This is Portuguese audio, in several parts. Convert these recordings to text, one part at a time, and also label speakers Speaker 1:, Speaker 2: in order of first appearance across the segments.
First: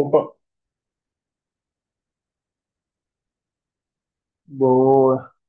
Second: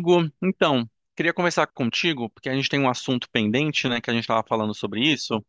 Speaker 1: Opa,
Speaker 2: então, queria conversar contigo, porque a gente tem um assunto pendente, né, que a gente estava falando sobre
Speaker 1: boa.
Speaker 2: isso,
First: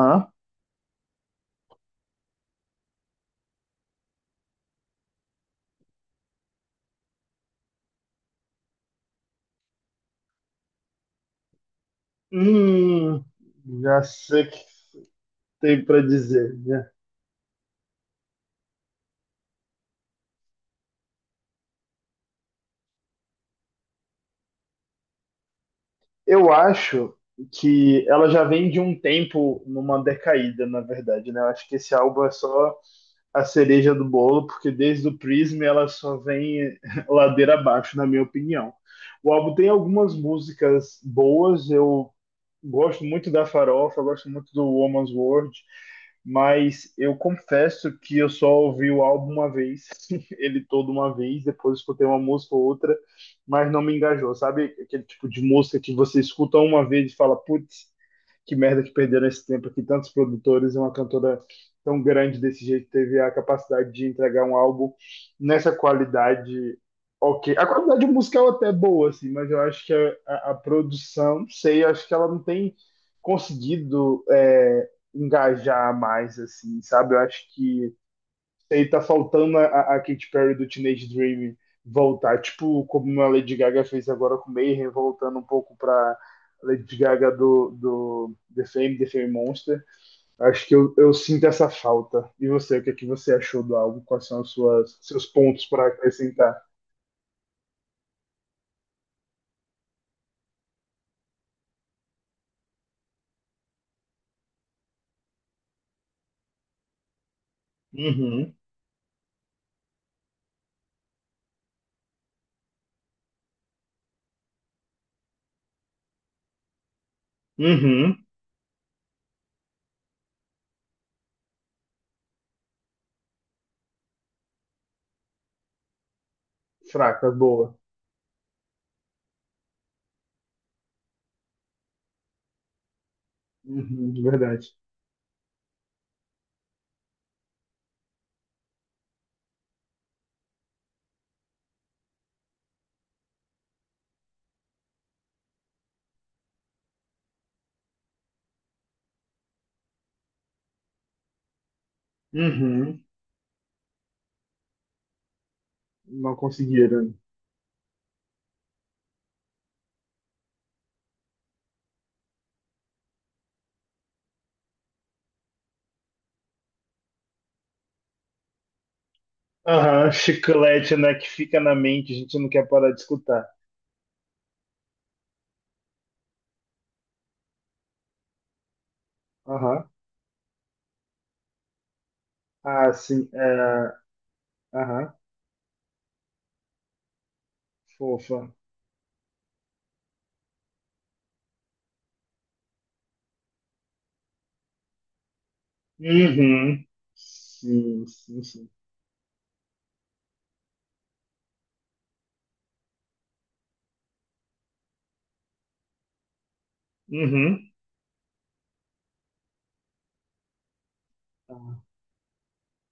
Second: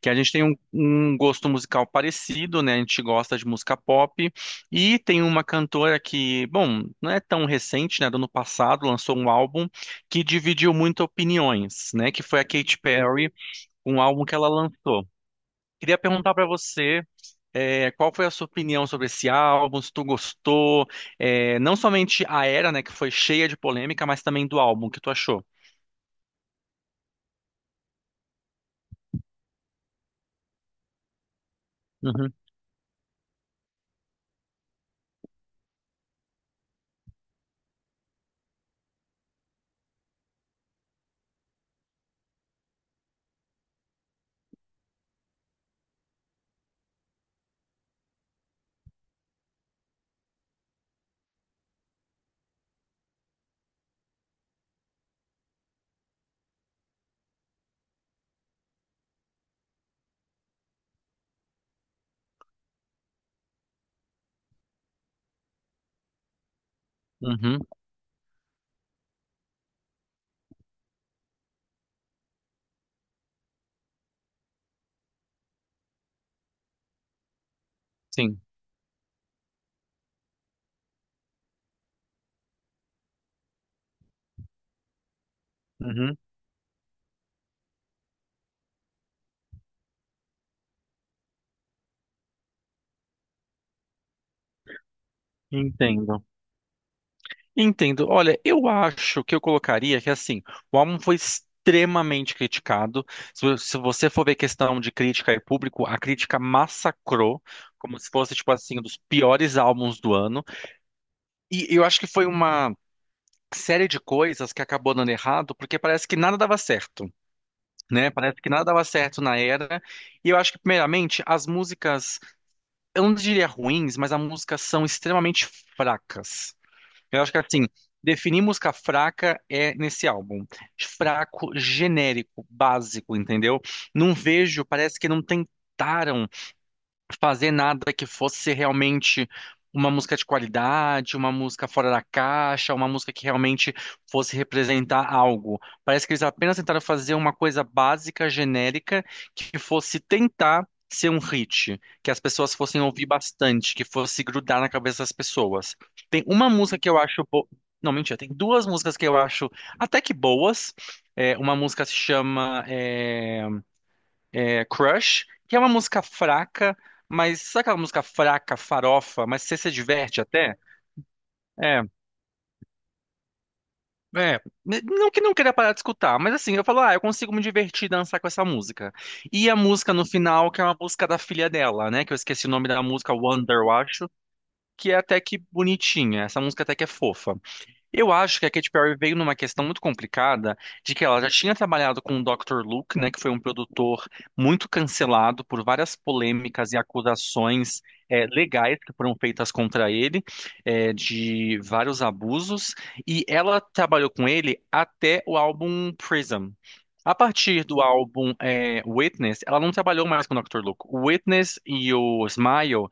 Speaker 2: que a gente tem um gosto musical parecido, né, a gente gosta de música pop, e tem uma cantora que, bom, não é tão recente, né, do ano passado, lançou um álbum que dividiu muito opiniões, né, que foi a Katy
Speaker 1: Hum,
Speaker 2: Perry, um
Speaker 1: já
Speaker 2: álbum que
Speaker 1: sei
Speaker 2: ela
Speaker 1: o que
Speaker 2: lançou.
Speaker 1: tem
Speaker 2: Queria
Speaker 1: para
Speaker 2: perguntar para
Speaker 1: dizer, né?
Speaker 2: você qual foi a sua opinião sobre esse álbum? Se tu gostou? É, não somente a era, né, que foi cheia de polêmica, mas também do álbum, o que tu achou?
Speaker 1: Eu acho que ela já vem de um tempo numa decaída, na verdade, né? Eu acho que esse álbum é
Speaker 2: Uhum,
Speaker 1: só a cereja do bolo, porque desde o Prism ela só vem ladeira abaixo, na minha opinião. O álbum tem algumas músicas boas, eu gosto muito da Farofa, gosto muito do Woman's World, mas eu confesso que eu só ouvi o álbum uma vez, ele todo uma vez, depois escutei uma música ou outra, mas não me engajou, sabe? Aquele tipo de música que você escuta uma vez e fala, putz, que merda que perderam esse tempo que tantos produtores e uma cantora tão grande desse jeito teve a capacidade de entregar um álbum nessa qualidade ok.
Speaker 2: uhum,
Speaker 1: A qualidade musical até é boa, assim, mas eu acho que a produção, não sei, eu acho que ela não tem conseguido engajar mais, assim, sabe? Eu acho que
Speaker 2: sim,
Speaker 1: aí tá faltando a Katy Perry do Teenage Dream voltar, tipo como a Lady Gaga fez agora com Mayhem, voltando um pouco pra
Speaker 2: uhum,
Speaker 1: Lady Gaga do The Fame, The Fame Monster. Acho que eu sinto essa falta. E você, o que, é que você achou do álbum? Quais são os seus pontos para
Speaker 2: entendo.
Speaker 1: acrescentar?
Speaker 2: Entendo. Olha, eu acho que eu colocaria que assim, o álbum foi extremamente criticado. Se você for ver questão de crítica e público, a crítica massacrou, como se fosse tipo
Speaker 1: Uhum,
Speaker 2: assim, um dos piores álbuns do ano. E eu acho que foi uma série de coisas que acabou dando errado, porque parece que nada dava certo, né?
Speaker 1: uhum.
Speaker 2: Parece que nada dava certo na era. E eu acho que, primeiramente, as músicas, eu não diria ruins, mas as músicas são extremamente fracas. Eu
Speaker 1: Fraca,
Speaker 2: acho que, assim,
Speaker 1: boa.
Speaker 2: definir música fraca é nesse álbum. Fraco, genérico, básico, entendeu?
Speaker 1: Uhum,
Speaker 2: Não vejo,
Speaker 1: verdade.
Speaker 2: parece que não tentaram fazer nada que fosse realmente uma música de qualidade, uma música fora da caixa, uma música que realmente fosse representar algo. Parece que eles apenas tentaram fazer uma coisa básica, genérica, que fosse tentar ser um hit, que as pessoas fossem
Speaker 1: Uhum,
Speaker 2: ouvir bastante, que fosse grudar na cabeça das pessoas. Tem
Speaker 1: não
Speaker 2: uma música que eu
Speaker 1: conseguiram.
Speaker 2: acho bo... Não, mentira, tem duas músicas que eu acho até que boas. Uma música se chama Crush, que é uma música fraca, mas sabe aquela música fraca, farofa, mas você se
Speaker 1: Aham,
Speaker 2: diverte até?
Speaker 1: chiclete, né, que fica na
Speaker 2: É,
Speaker 1: mente, a gente não quer parar de escutar.
Speaker 2: Não que não queira parar de escutar, mas assim, eu falo, ah, eu consigo me divertir e dançar com essa música. E a
Speaker 1: Aham,
Speaker 2: música no final, que é uma música da filha dela, né? Que eu esqueci o nome da
Speaker 1: ah,
Speaker 2: música,
Speaker 1: sim.
Speaker 2: Wonder, eu
Speaker 1: É...
Speaker 2: acho, que é
Speaker 1: Aham,
Speaker 2: até que bonitinha. Essa música até que é fofa. Eu acho
Speaker 1: fofa.
Speaker 2: que a Katy Perry veio numa questão muito complicada de que ela já tinha trabalhado com o Dr. Luke, né, que foi um produtor muito cancelado por várias polêmicas e
Speaker 1: Uhum.
Speaker 2: acusações
Speaker 1: Sim, sim, sim.
Speaker 2: legais que foram feitas contra ele, de vários abusos, e ela trabalhou com ele até o álbum Prism. A partir
Speaker 1: Uhum.
Speaker 2: do álbum Witness, ela não trabalhou mais com o Dr. Luke. O Witness
Speaker 1: Ah,
Speaker 2: e o Smile,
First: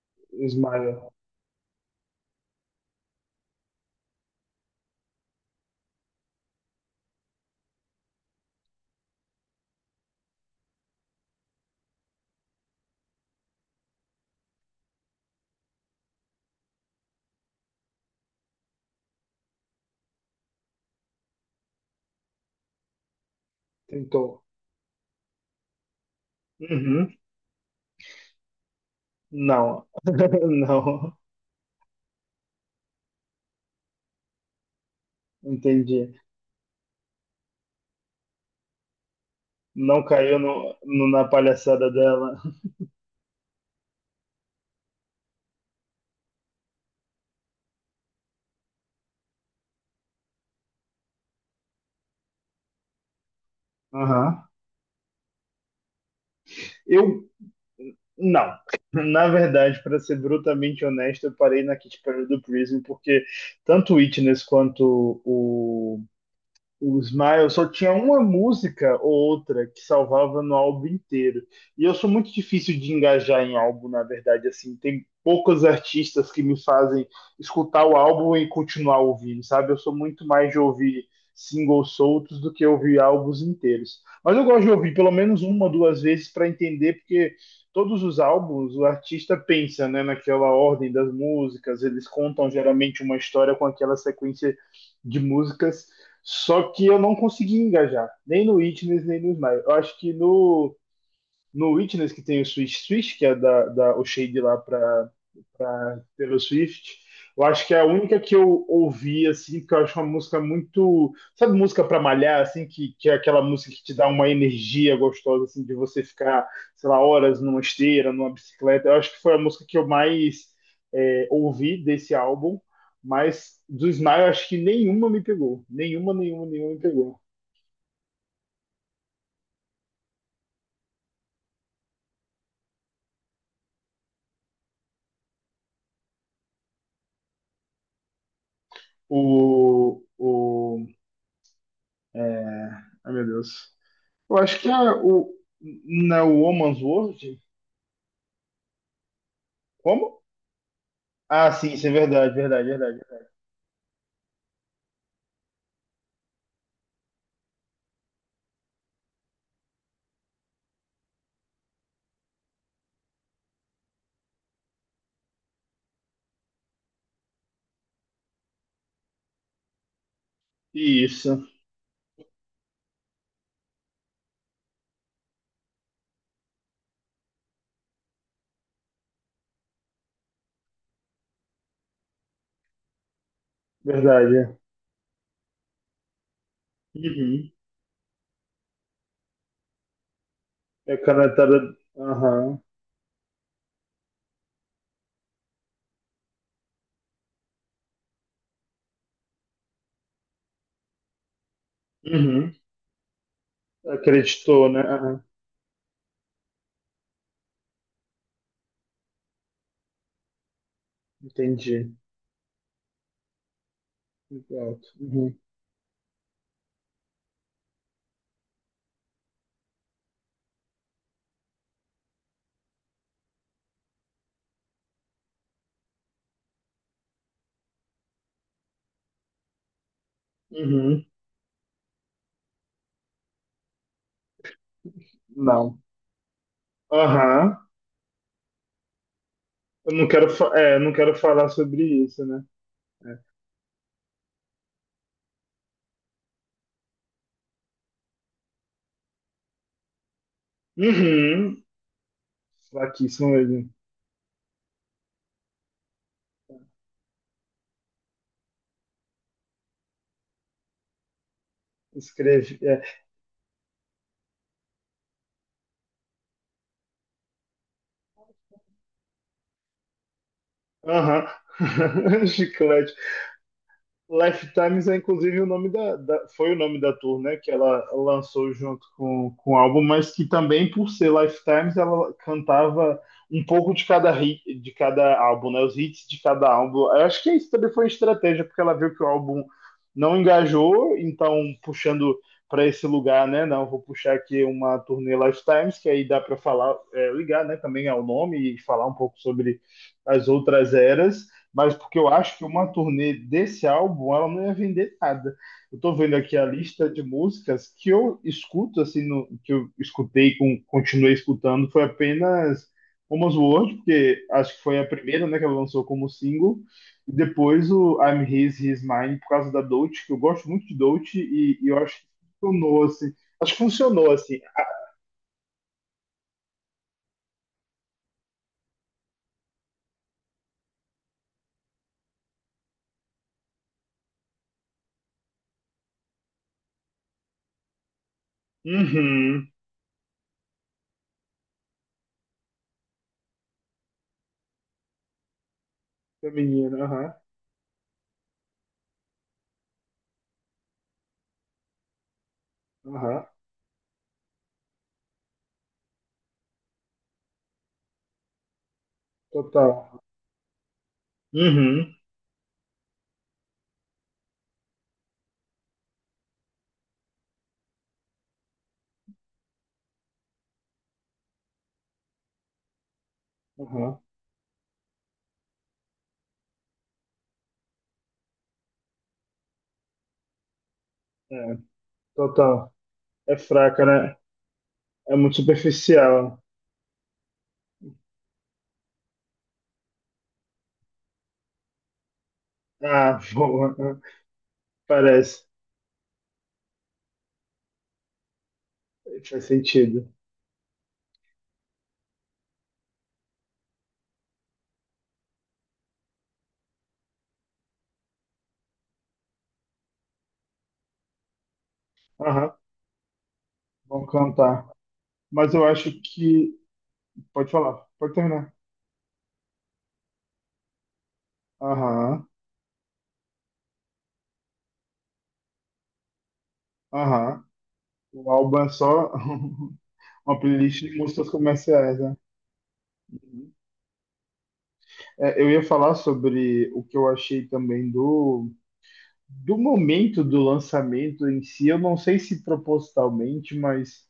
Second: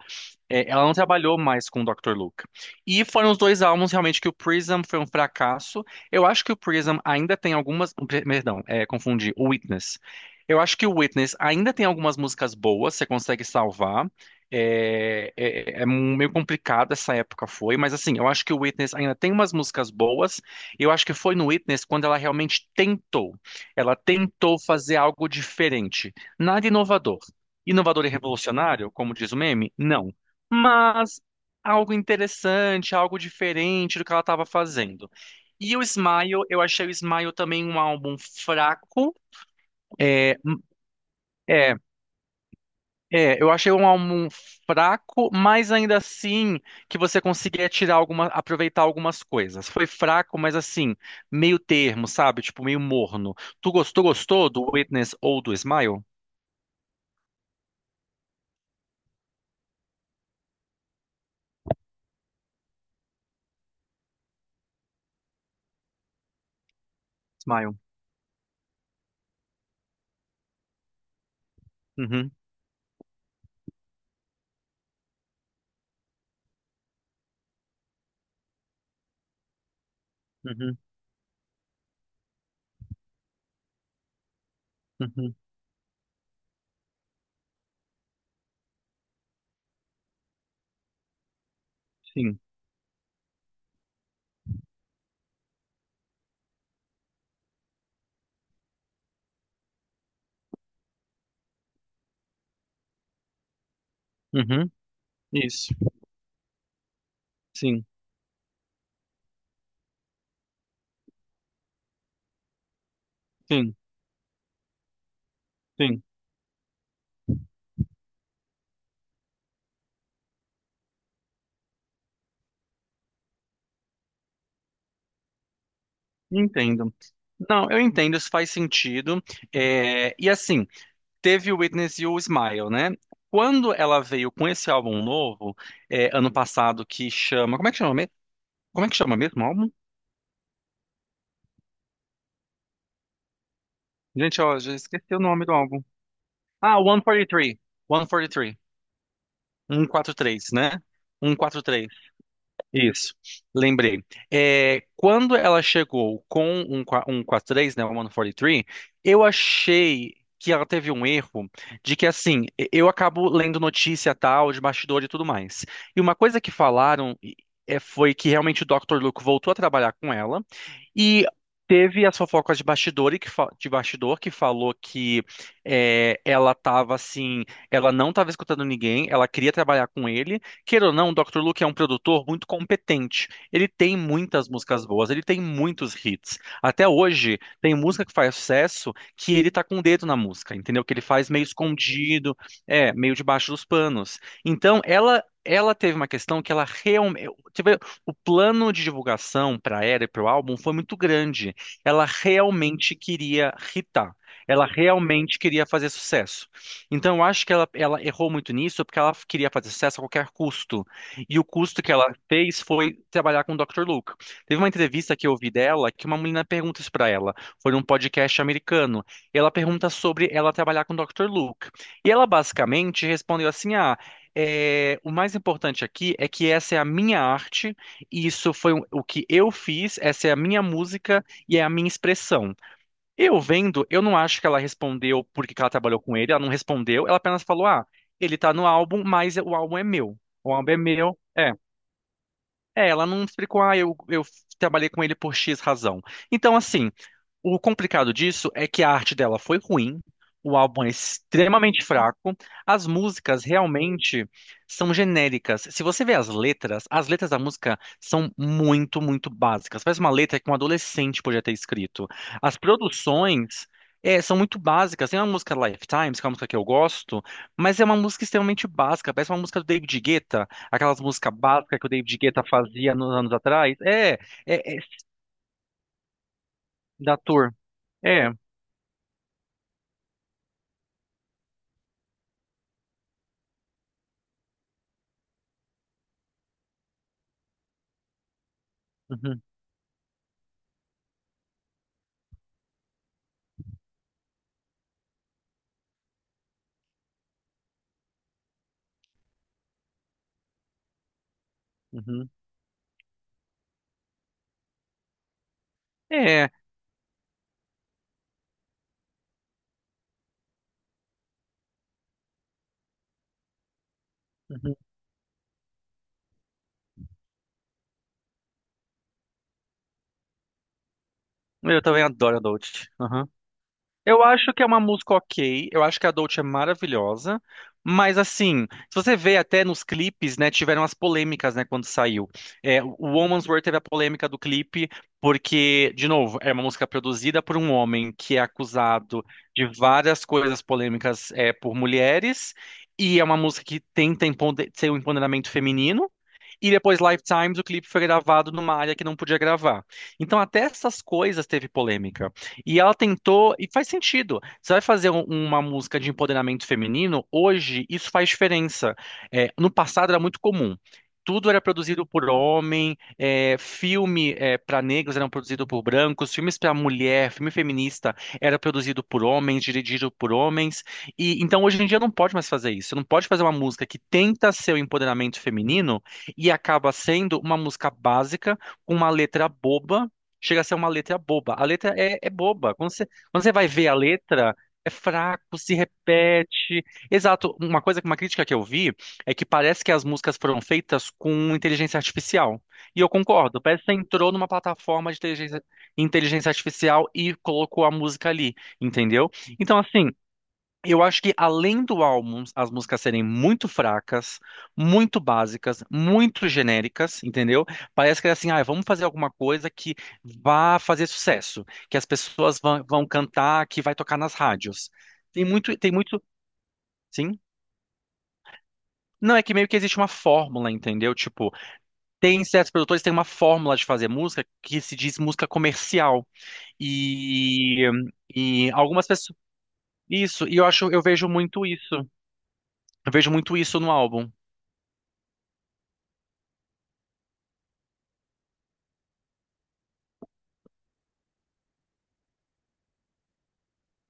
Speaker 2: é, ela
Speaker 1: Ismael
Speaker 2: não trabalhou mais com o Dr. Luke. E foram os dois álbuns realmente que o Prism foi um fracasso. Eu acho que o Prism ainda tem algumas. Perdão, é, confundi. O Witness. Eu acho que o Witness ainda tem algumas músicas boas, você consegue salvar. É, é meio complicado essa época foi, mas assim, eu acho que o Witness ainda tem umas músicas boas. E eu acho que foi no Witness quando ela realmente tentou. Ela
Speaker 1: tentou.
Speaker 2: tentou fazer algo diferente. Nada
Speaker 1: Uhum.
Speaker 2: inovador. Inovador e revolucionário, como diz o meme?
Speaker 1: Não.
Speaker 2: Não,
Speaker 1: Não.
Speaker 2: mas algo interessante, algo diferente do que ela estava fazendo. E o
Speaker 1: Entendi.
Speaker 2: Smile, eu achei o Smile também um álbum fraco.
Speaker 1: Não
Speaker 2: É,
Speaker 1: caiu na
Speaker 2: é,
Speaker 1: palhaçada dela.
Speaker 2: eu achei um álbum fraco, mas ainda assim que você conseguia tirar alguma, aproveitar algumas coisas. Foi fraco, mas assim, meio termo, sabe? Tipo, meio morno. Tu gostou,
Speaker 1: Aham.
Speaker 2: gostou do Witness ou do Smile?
Speaker 1: Eu. Não. Na verdade, para ser brutalmente honesto, eu parei na Kit Perry do Prism, porque tanto o Witness quanto o Smile só
Speaker 2: Smile.
Speaker 1: tinha uma música ou outra que salvava no álbum inteiro. E eu sou
Speaker 2: Uhum,
Speaker 1: muito difícil de engajar em álbum, na verdade, assim, tem poucos artistas que me fazem escutar o álbum e continuar ouvindo, sabe? Eu sou muito mais de
Speaker 2: uhum,
Speaker 1: ouvir singles soltos do que ouvir álbuns inteiros. Mas eu gosto de ouvir pelo
Speaker 2: uhum,
Speaker 1: menos uma ou duas vezes para entender, porque todos os álbuns o artista pensa, né, naquela ordem das músicas, eles
Speaker 2: sim.
Speaker 1: contam geralmente uma história com aquela sequência de músicas só que eu não consegui engajar, nem no Witness, nem no Smile. Eu acho que no Witness, que tem o Switch Switch, que é o shade lá
Speaker 2: Uhum,
Speaker 1: pra
Speaker 2: isso.
Speaker 1: pra Taylor Swift. Eu acho que é a
Speaker 2: Sim,
Speaker 1: única que eu ouvi, assim, porque eu acho uma música muito. Sabe, música pra malhar, assim, que é aquela música
Speaker 2: sim,
Speaker 1: que te dá uma energia gostosa, assim, de você
Speaker 2: sim.
Speaker 1: ficar, sei lá, horas numa esteira, numa bicicleta. Eu acho que foi a música que eu mais ouvi desse álbum, mas do Smile, eu acho que nenhuma me pegou. Nenhuma, nenhuma, nenhuma me
Speaker 2: Entendo.
Speaker 1: pegou.
Speaker 2: Não, eu entendo, isso faz sentido. É, e assim, teve o Witness e o Smile, né? Quando ela veio com esse álbum novo, é, ano passado, que chama. Como é que chama mesmo? Como é que chama mesmo o álbum?
Speaker 1: O. o é... Ai, meu Deus. Eu
Speaker 2: Gente, ó,
Speaker 1: acho que
Speaker 2: já
Speaker 1: é
Speaker 2: esqueci o
Speaker 1: o.
Speaker 2: nome do álbum.
Speaker 1: Na
Speaker 2: Ah,
Speaker 1: Woman's World?
Speaker 2: 143. 143. Três, cento e quarenta e três, cento e quarenta
Speaker 1: Como?
Speaker 2: e três, né? Cento e
Speaker 1: Ah,
Speaker 2: quarenta e
Speaker 1: sim, isso
Speaker 2: três.
Speaker 1: é verdade, verdade, verdade.
Speaker 2: Isso, lembrei. É, quando ela chegou com um 43, né, um o três, eu achei que ela teve um erro de que, assim, eu acabo lendo notícia tal, de bastidor e tudo mais. E uma coisa que falaram é, foi que realmente o Dr. Luke voltou a trabalhar com ela e
Speaker 1: Isso,
Speaker 2: teve as fofocas de bastidor, e que, de bastidor que falou que é, ela tava, assim, ela não estava escutando ninguém, ela queria trabalhar com ele. Queira ou não, o Dr. Luke é um produtor muito competente. Ele tem muitas
Speaker 1: verdade.
Speaker 2: músicas boas, ele tem muitos hits. Até hoje,
Speaker 1: Uhum.
Speaker 2: tem música que faz sucesso que ele tá com o dedo na música, entendeu? Que
Speaker 1: É
Speaker 2: ele faz meio
Speaker 1: canetada.
Speaker 2: escondido,
Speaker 1: Aham.
Speaker 2: é, meio debaixo dos panos. Então, ela. Ela teve uma questão que ela realmente. O plano de divulgação para ela e para o álbum foi muito grande. Ela
Speaker 1: Uhum.
Speaker 2: realmente queria hitar. Ela
Speaker 1: Acreditou, né? Aham.
Speaker 2: realmente queria fazer sucesso. Então, eu acho que ela errou muito nisso porque ela queria fazer sucesso a qualquer custo. E o custo
Speaker 1: Entendi.
Speaker 2: que ela fez foi trabalhar com o Dr. Luke. Teve uma
Speaker 1: Exato.
Speaker 2: entrevista que eu
Speaker 1: Uhum.
Speaker 2: ouvi dela que uma menina pergunta isso pra ela. Foi num podcast americano. E ela pergunta sobre ela trabalhar com o Dr. Luke. E ela basicamente respondeu assim: Ah, é, o mais importante aqui é que essa é a minha arte, e isso foi o que eu fiz, essa é a minha
Speaker 1: Uhum.
Speaker 2: música e é a minha expressão. Eu vendo, eu não acho que ela respondeu por que que ela
Speaker 1: Não.
Speaker 2: trabalhou com ele, ela não respondeu, ela apenas
Speaker 1: Aham.
Speaker 2: falou: ah, ele tá no álbum, mas o álbum é
Speaker 1: Eu não
Speaker 2: meu.
Speaker 1: quero, fa-
Speaker 2: O álbum
Speaker 1: é,
Speaker 2: é
Speaker 1: eu não quero
Speaker 2: meu,
Speaker 1: falar
Speaker 2: é.
Speaker 1: sobre isso, né?
Speaker 2: É, ela
Speaker 1: É.
Speaker 2: não explicou, ah, eu trabalhei com ele por X razão. Então, assim, o complicado disso é que a arte dela foi ruim, o álbum é
Speaker 1: Uhum.
Speaker 2: extremamente fraco, as
Speaker 1: Fraquíssimo
Speaker 2: músicas
Speaker 1: mesmo.
Speaker 2: realmente são genéricas. Se você vê as letras da música são muito básicas. Parece uma letra que um adolescente podia ter escrito. As
Speaker 1: Escreve. É.
Speaker 2: produções é, são muito básicas. Tem uma música Lifetimes, que é uma música que eu gosto, mas é uma música extremamente básica. Parece uma música do David Guetta, aquelas
Speaker 1: Aham.
Speaker 2: músicas básicas que o David Guetta
Speaker 1: Chiclete.
Speaker 2: fazia nos anos atrás.
Speaker 1: Life
Speaker 2: É
Speaker 1: Times é inclusive o nome foi o nome da
Speaker 2: da
Speaker 1: tour, né, que
Speaker 2: tour.
Speaker 1: ela
Speaker 2: É.
Speaker 1: lançou junto com o álbum, mas que também por ser Lifetimes ela cantava um pouco de cada hit, de cada álbum, né, os hits de cada álbum. Eu acho que isso também foi uma estratégia porque ela viu que o
Speaker 2: Uhum,
Speaker 1: álbum não engajou, então puxando para esse lugar, né, não vou puxar aqui uma turnê Lifetimes que aí dá para falar, ligar, né, também ao nome e falar um pouco sobre as outras eras mas porque eu
Speaker 2: uhum.
Speaker 1: acho que uma turnê desse álbum ela não ia vender nada. Eu tô vendo aqui a
Speaker 2: É,
Speaker 1: lista de músicas que eu escuto assim, no- que eu escutei com continuei escutando foi apenas Almost World, porque acho que
Speaker 2: uhum.
Speaker 1: foi a primeira, né, que ela lançou como single, e depois o I'm His, He's Mine por causa da Dolce, que eu gosto muito de Dolce e eu
Speaker 2: Eu
Speaker 1: acho que
Speaker 2: também adoro a
Speaker 1: funcionou
Speaker 2: Dolce.
Speaker 1: assim.
Speaker 2: Uhum.
Speaker 1: Acho que funcionou
Speaker 2: Eu
Speaker 1: assim.
Speaker 2: acho que é uma música ok, eu acho que a Dolce é maravilhosa, mas assim, se você vê até nos clipes, né, tiveram as polêmicas, né, quando saiu. É, o Woman's Worth teve a polêmica do clipe, porque, de novo, é uma música produzida por um homem que é acusado
Speaker 1: Uhum.
Speaker 2: de várias coisas polêmicas é, por mulheres, e é uma música que tenta ser um empoderamento feminino. E
Speaker 1: Feminina,
Speaker 2: depois
Speaker 1: aham.
Speaker 2: Lifetimes, o clipe foi gravado numa área que não podia gravar. Então até essas coisas teve polêmica. E ela
Speaker 1: Aham.
Speaker 2: tentou, e faz sentido. Você vai fazer uma música de empoderamento feminino, hoje isso faz diferença. É, no
Speaker 1: Total.
Speaker 2: passado era muito comum. Tudo era
Speaker 1: Uhum.
Speaker 2: produzido por homem, é, filme para negros eram produzido por brancos, filmes para mulher, filme feminista era produzido por homens, dirigido por homens. E então hoje em dia não pode mais fazer isso. Você não pode fazer uma música que
Speaker 1: Aham.
Speaker 2: tenta ser o empoderamento feminino e acaba sendo uma música básica, com uma letra boba. Chega a ser uma letra boba.
Speaker 1: É,
Speaker 2: A letra é
Speaker 1: total.
Speaker 2: boba. Quando
Speaker 1: É
Speaker 2: quando você vai
Speaker 1: fraca,
Speaker 2: ver a
Speaker 1: né?
Speaker 2: letra, é
Speaker 1: É muito
Speaker 2: fraco, se
Speaker 1: superficial.
Speaker 2: repete. Exato. Uma coisa, uma crítica que eu vi é que parece que as músicas foram feitas com inteligência artificial. E eu
Speaker 1: Ah,
Speaker 2: concordo.
Speaker 1: boa.
Speaker 2: Parece que você entrou numa plataforma de
Speaker 1: Parece.
Speaker 2: inteligência artificial e colocou a música ali, entendeu?
Speaker 1: Faz
Speaker 2: Então,
Speaker 1: sentido.
Speaker 2: assim. Eu acho que além do álbum, as músicas serem muito fracas, muito básicas, muito genéricas, entendeu? Parece que é assim, ah, vamos fazer alguma coisa que vá fazer sucesso, que as
Speaker 1: Aham,
Speaker 2: pessoas vão cantar, que vai
Speaker 1: vamos
Speaker 2: tocar nas
Speaker 1: cantar.
Speaker 2: rádios. Tem
Speaker 1: Mas eu
Speaker 2: muito,
Speaker 1: acho
Speaker 2: tem muito,
Speaker 1: que.
Speaker 2: sim.
Speaker 1: Pode falar, pode terminar.
Speaker 2: Não, é que meio que existe uma fórmula, entendeu? Tipo,
Speaker 1: Aham,
Speaker 2: tem certos produtores que têm uma fórmula de fazer música que se diz música comercial.
Speaker 1: aham.
Speaker 2: E,
Speaker 1: O álbum é
Speaker 2: e algumas
Speaker 1: só
Speaker 2: pessoas.
Speaker 1: uma
Speaker 2: Isso, e eu
Speaker 1: playlist
Speaker 2: acho,
Speaker 1: de
Speaker 2: eu vejo
Speaker 1: músicas
Speaker 2: muito
Speaker 1: comerciais,
Speaker 2: isso.
Speaker 1: né?
Speaker 2: Eu vejo muito isso no álbum.
Speaker 1: É, eu ia falar sobre o que eu achei também do, do momento do lançamento em si. Eu não sei se propositalmente, mas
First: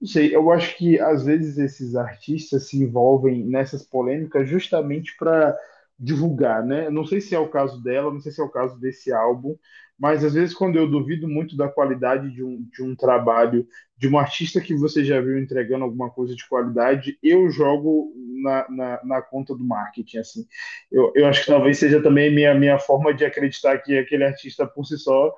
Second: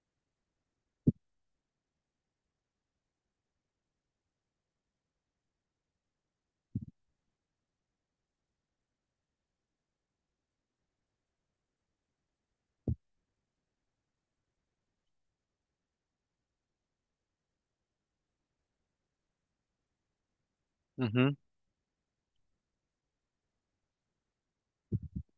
Speaker 1: não sei, eu acho que às vezes esses artistas se envolvem nessas polêmicas justamente para divulgar, né? Eu não sei se é o caso dela, não sei se é o caso desse álbum, mas às vezes quando eu duvido muito da qualidade de um trabalho de um artista que você já viu entregando alguma coisa de qualidade, eu jogo na, na, na conta do marketing, assim. Eu
Speaker 2: Uhum.
Speaker 1: acho que talvez seja também minha forma de acreditar que aquele artista por si só,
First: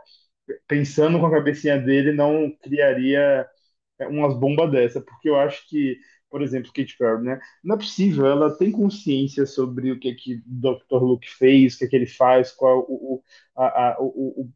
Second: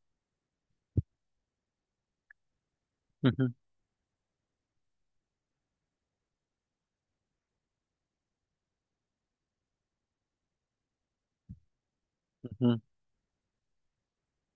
Speaker 1: pensando com a cabecinha dele, não criaria
Speaker 2: Uhum,
Speaker 1: umas bombas dessa, porque eu acho que, por exemplo, Kate Perry, né? Não é possível, ela tem consciência sobre o que é que Dr. Luke fez, o que é que ele faz, qual
Speaker 2: uhum,
Speaker 1: o, a, o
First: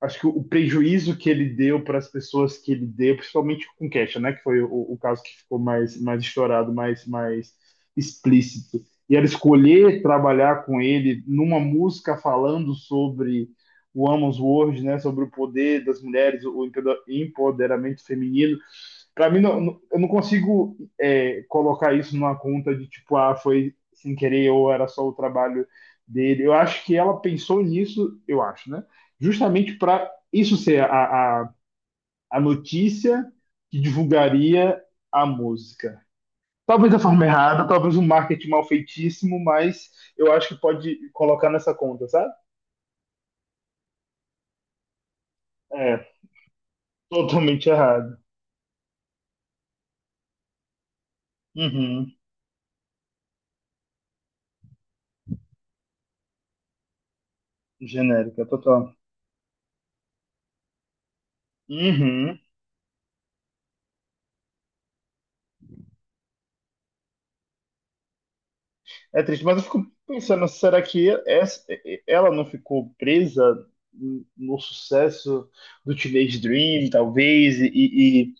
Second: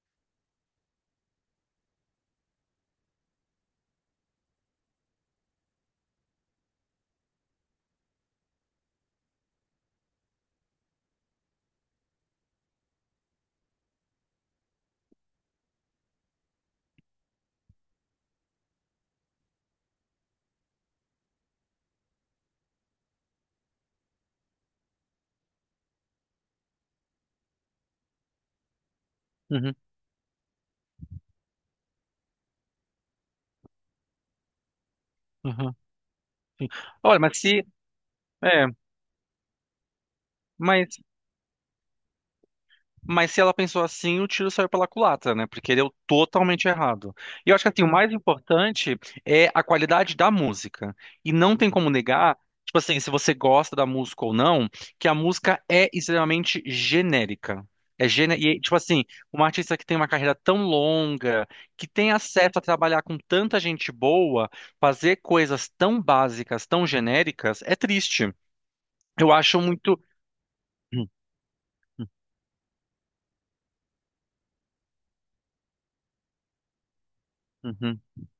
Speaker 1: acho que o prejuízo que ele deu para as pessoas que ele deu, principalmente com Kesha, né, que foi o, caso que ficou mais estourado, mais explícito. E ela escolher trabalhar com ele numa música falando sobre o Amos World, né, sobre o poder das mulheres, o empoderamento feminino, pra mim, não, eu não consigo colocar isso numa conta de tipo, ah, foi sem querer ou era só o trabalho dele. Eu acho que ela pensou nisso, eu acho, né? Justamente
Speaker 2: uhum,
Speaker 1: para isso ser a notícia que divulgaria a
Speaker 2: uhum,
Speaker 1: música.
Speaker 2: sim.
Speaker 1: Talvez da
Speaker 2: Olha,
Speaker 1: forma
Speaker 2: mas
Speaker 1: errada,
Speaker 2: se,
Speaker 1: talvez um marketing mal
Speaker 2: é,
Speaker 1: feitíssimo, mas eu acho que pode
Speaker 2: mas,
Speaker 1: colocar nessa conta, sabe?
Speaker 2: mas se ela pensou assim, o tiro saiu pela culatra, né? Porque deu
Speaker 1: É,
Speaker 2: totalmente errado. E eu acho
Speaker 1: totalmente
Speaker 2: que assim, o mais
Speaker 1: errado.
Speaker 2: importante é a qualidade da música. E não tem como
Speaker 1: Uhum.
Speaker 2: negar, tipo assim, se você gosta da música ou não, que a música é extremamente genérica. É gene...
Speaker 1: Genérica,
Speaker 2: E, tipo
Speaker 1: total.
Speaker 2: assim, uma artista que tem uma carreira tão longa, que tem
Speaker 1: Uhum.
Speaker 2: acesso a trabalhar com tanta gente boa, fazer coisas tão básicas, tão genéricas, é triste.
Speaker 1: É
Speaker 2: Eu
Speaker 1: triste, mas
Speaker 2: acho
Speaker 1: eu fico
Speaker 2: muito.
Speaker 1: pensando, será
Speaker 2: Uhum,
Speaker 1: que ela não ficou presa no sucesso do Teenage Dream, talvez, e,
Speaker 2: uhum,
Speaker 1: e e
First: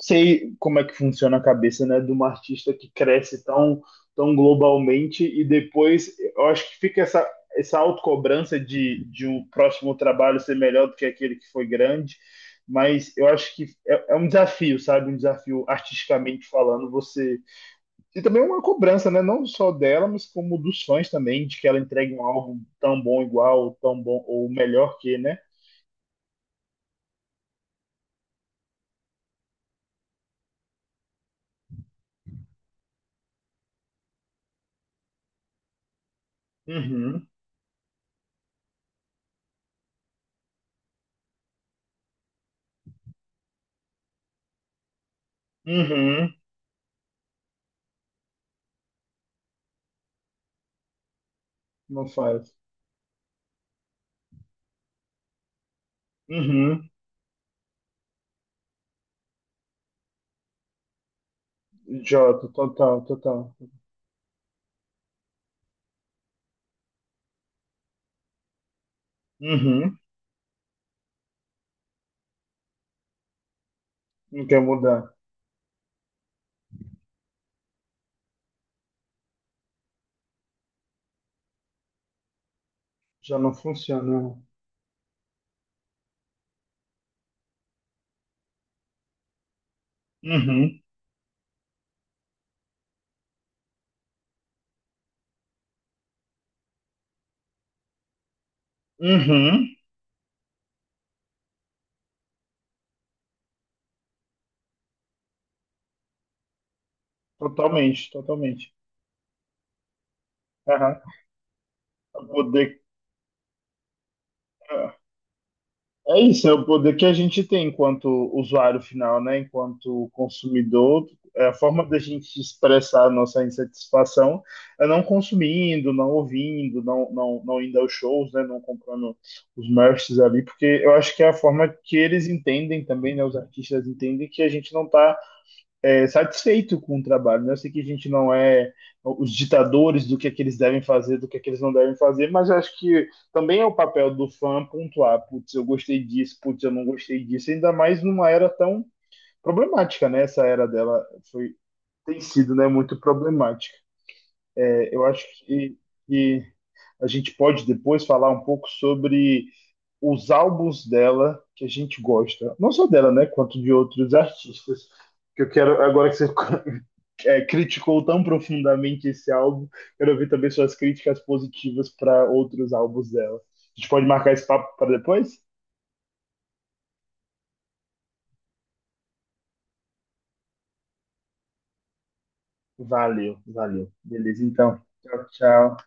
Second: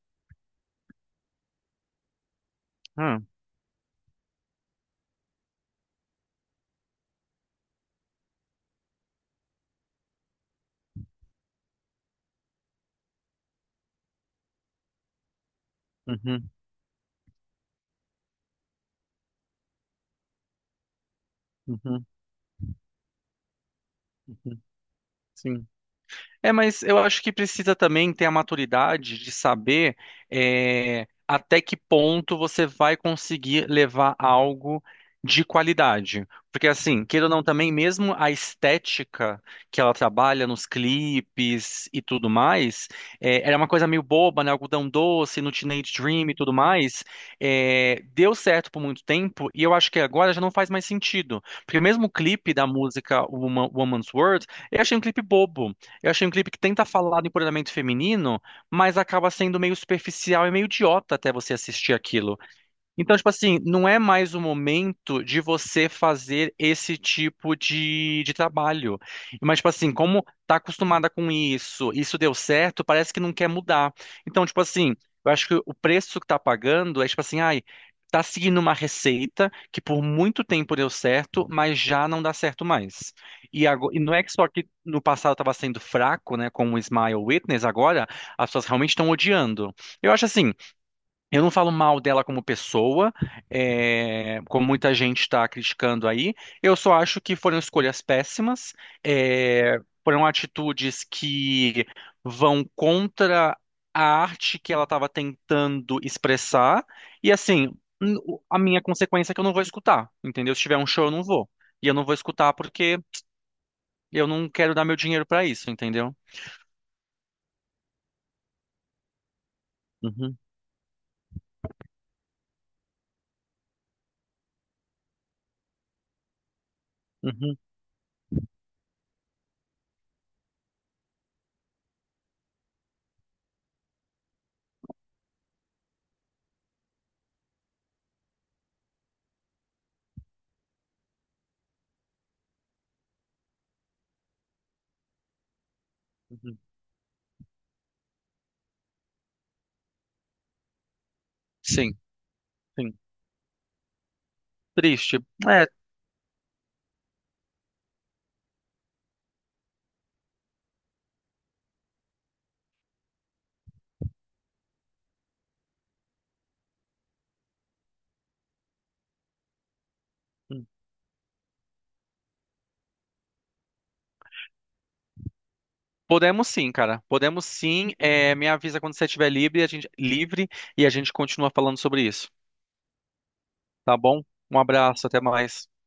Speaker 1: sei como é que funciona a cabeça, né, de uma artista que
Speaker 2: ah,
Speaker 1: cresce tão, tão globalmente e depois eu acho que fica essa autocobrança de um próximo trabalho ser melhor do que aquele que foi grande, mas eu acho que é, é um desafio, sabe? Um desafio artisticamente
Speaker 2: uhum,
Speaker 1: falando, você e também uma cobrança, né? Não só dela, mas como dos fãs também, de que ela
Speaker 2: uhum, uhum,
Speaker 1: entregue um álbum tão bom igual, tão bom, ou
Speaker 2: uhum,
Speaker 1: melhor que, né?
Speaker 2: sim. É, mas eu acho que precisa também ter a maturidade de saber é, até que ponto você vai conseguir levar algo de qualidade. Porque, assim, queira
Speaker 1: Uhum,
Speaker 2: ou não, também, mesmo a estética que ela trabalha nos clipes e tudo mais, é, era uma coisa meio boba, né? Algodão doce, no Teenage Dream
Speaker 1: uhum,
Speaker 2: e tudo mais, é, deu certo por muito tempo e eu acho que agora já não faz mais sentido. Porque
Speaker 1: não
Speaker 2: mesmo o clipe
Speaker 1: faz.
Speaker 2: da música Woman's World, eu achei um clipe bobo. Eu achei um clipe que tenta
Speaker 1: Uhum,
Speaker 2: falar do empoderamento feminino, mas acaba sendo meio superficial e meio idiota até você assistir aquilo.
Speaker 1: Jota, total,
Speaker 2: Então, tipo
Speaker 1: total.
Speaker 2: assim, não é mais o momento de você fazer esse tipo de trabalho. Mas, tipo assim,
Speaker 1: Uhum,
Speaker 2: como tá acostumada com isso, isso deu certo, parece que não quer mudar.
Speaker 1: não
Speaker 2: Então,
Speaker 1: quer
Speaker 2: tipo assim,
Speaker 1: mudar.
Speaker 2: eu acho que o preço que tá pagando é, tipo assim, ai, tá seguindo uma receita que por muito tempo deu certo, mas já não dá certo mais.
Speaker 1: Já não
Speaker 2: E, e não é que
Speaker 1: funciona.
Speaker 2: só que no passado estava sendo fraco, né, com o Smile Witness, agora as pessoas realmente estão odiando. Eu acho assim.
Speaker 1: Uhum,
Speaker 2: Eu não falo mal dela como pessoa, é, como muita gente está criticando aí. Eu só acho que foram escolhas péssimas,
Speaker 1: uhum,
Speaker 2: é, foram atitudes que vão contra a arte que ela estava tentando expressar. E assim,
Speaker 1: totalmente,
Speaker 2: a
Speaker 1: totalmente.
Speaker 2: minha consequência é que eu não vou escutar, entendeu? Se tiver um
Speaker 1: Aham.
Speaker 2: show, eu não vou. E eu não vou
Speaker 1: Pra
Speaker 2: escutar
Speaker 1: poder
Speaker 2: porque eu não quero dar meu dinheiro para isso, entendeu?
Speaker 1: É isso, é o poder que a gente tem enquanto usuário final, né? Enquanto
Speaker 2: Uhum,
Speaker 1: consumidor, é a forma da gente expressar a nossa insatisfação é não consumindo, não ouvindo, não, não,
Speaker 2: uhum,
Speaker 1: não indo aos shows, né? Não comprando os merchs ali, porque eu acho que é a forma que eles entendem também, né? Os artistas entendem que a gente não está satisfeito com o trabalho, né? Eu sei que a gente não é os ditadores do que é que eles devem fazer, do que é que eles não devem fazer, mas eu acho que também é o papel do fã pontuar, putz, eu gostei disso,
Speaker 2: uhum.
Speaker 1: putz, eu não gostei disso, ainda mais numa era tão problemática, né? Essa era dela foi
Speaker 2: Sim,
Speaker 1: tem sido, né,
Speaker 2: sim.
Speaker 1: muito problemática. É, eu
Speaker 2: Triste.
Speaker 1: acho
Speaker 2: É.
Speaker 1: que a gente pode depois falar um pouco sobre os álbuns dela que a gente gosta, não só dela, né, quanto de outros artistas que eu quero, agora que você criticou tão profundamente esse álbum, quero ouvir também suas críticas positivas para outros álbuns dela. A gente pode marcar esse papo para depois?
Speaker 2: Podemos sim, cara. Podemos sim. É, me avisa quando você estiver livre, a gente livre e a gente continua falando sobre isso.
Speaker 1: Valeu, valeu.
Speaker 2: Tá bom?
Speaker 1: Beleza,
Speaker 2: Um
Speaker 1: então.
Speaker 2: abraço, até
Speaker 1: Tchau,
Speaker 2: mais.
Speaker 1: tchau.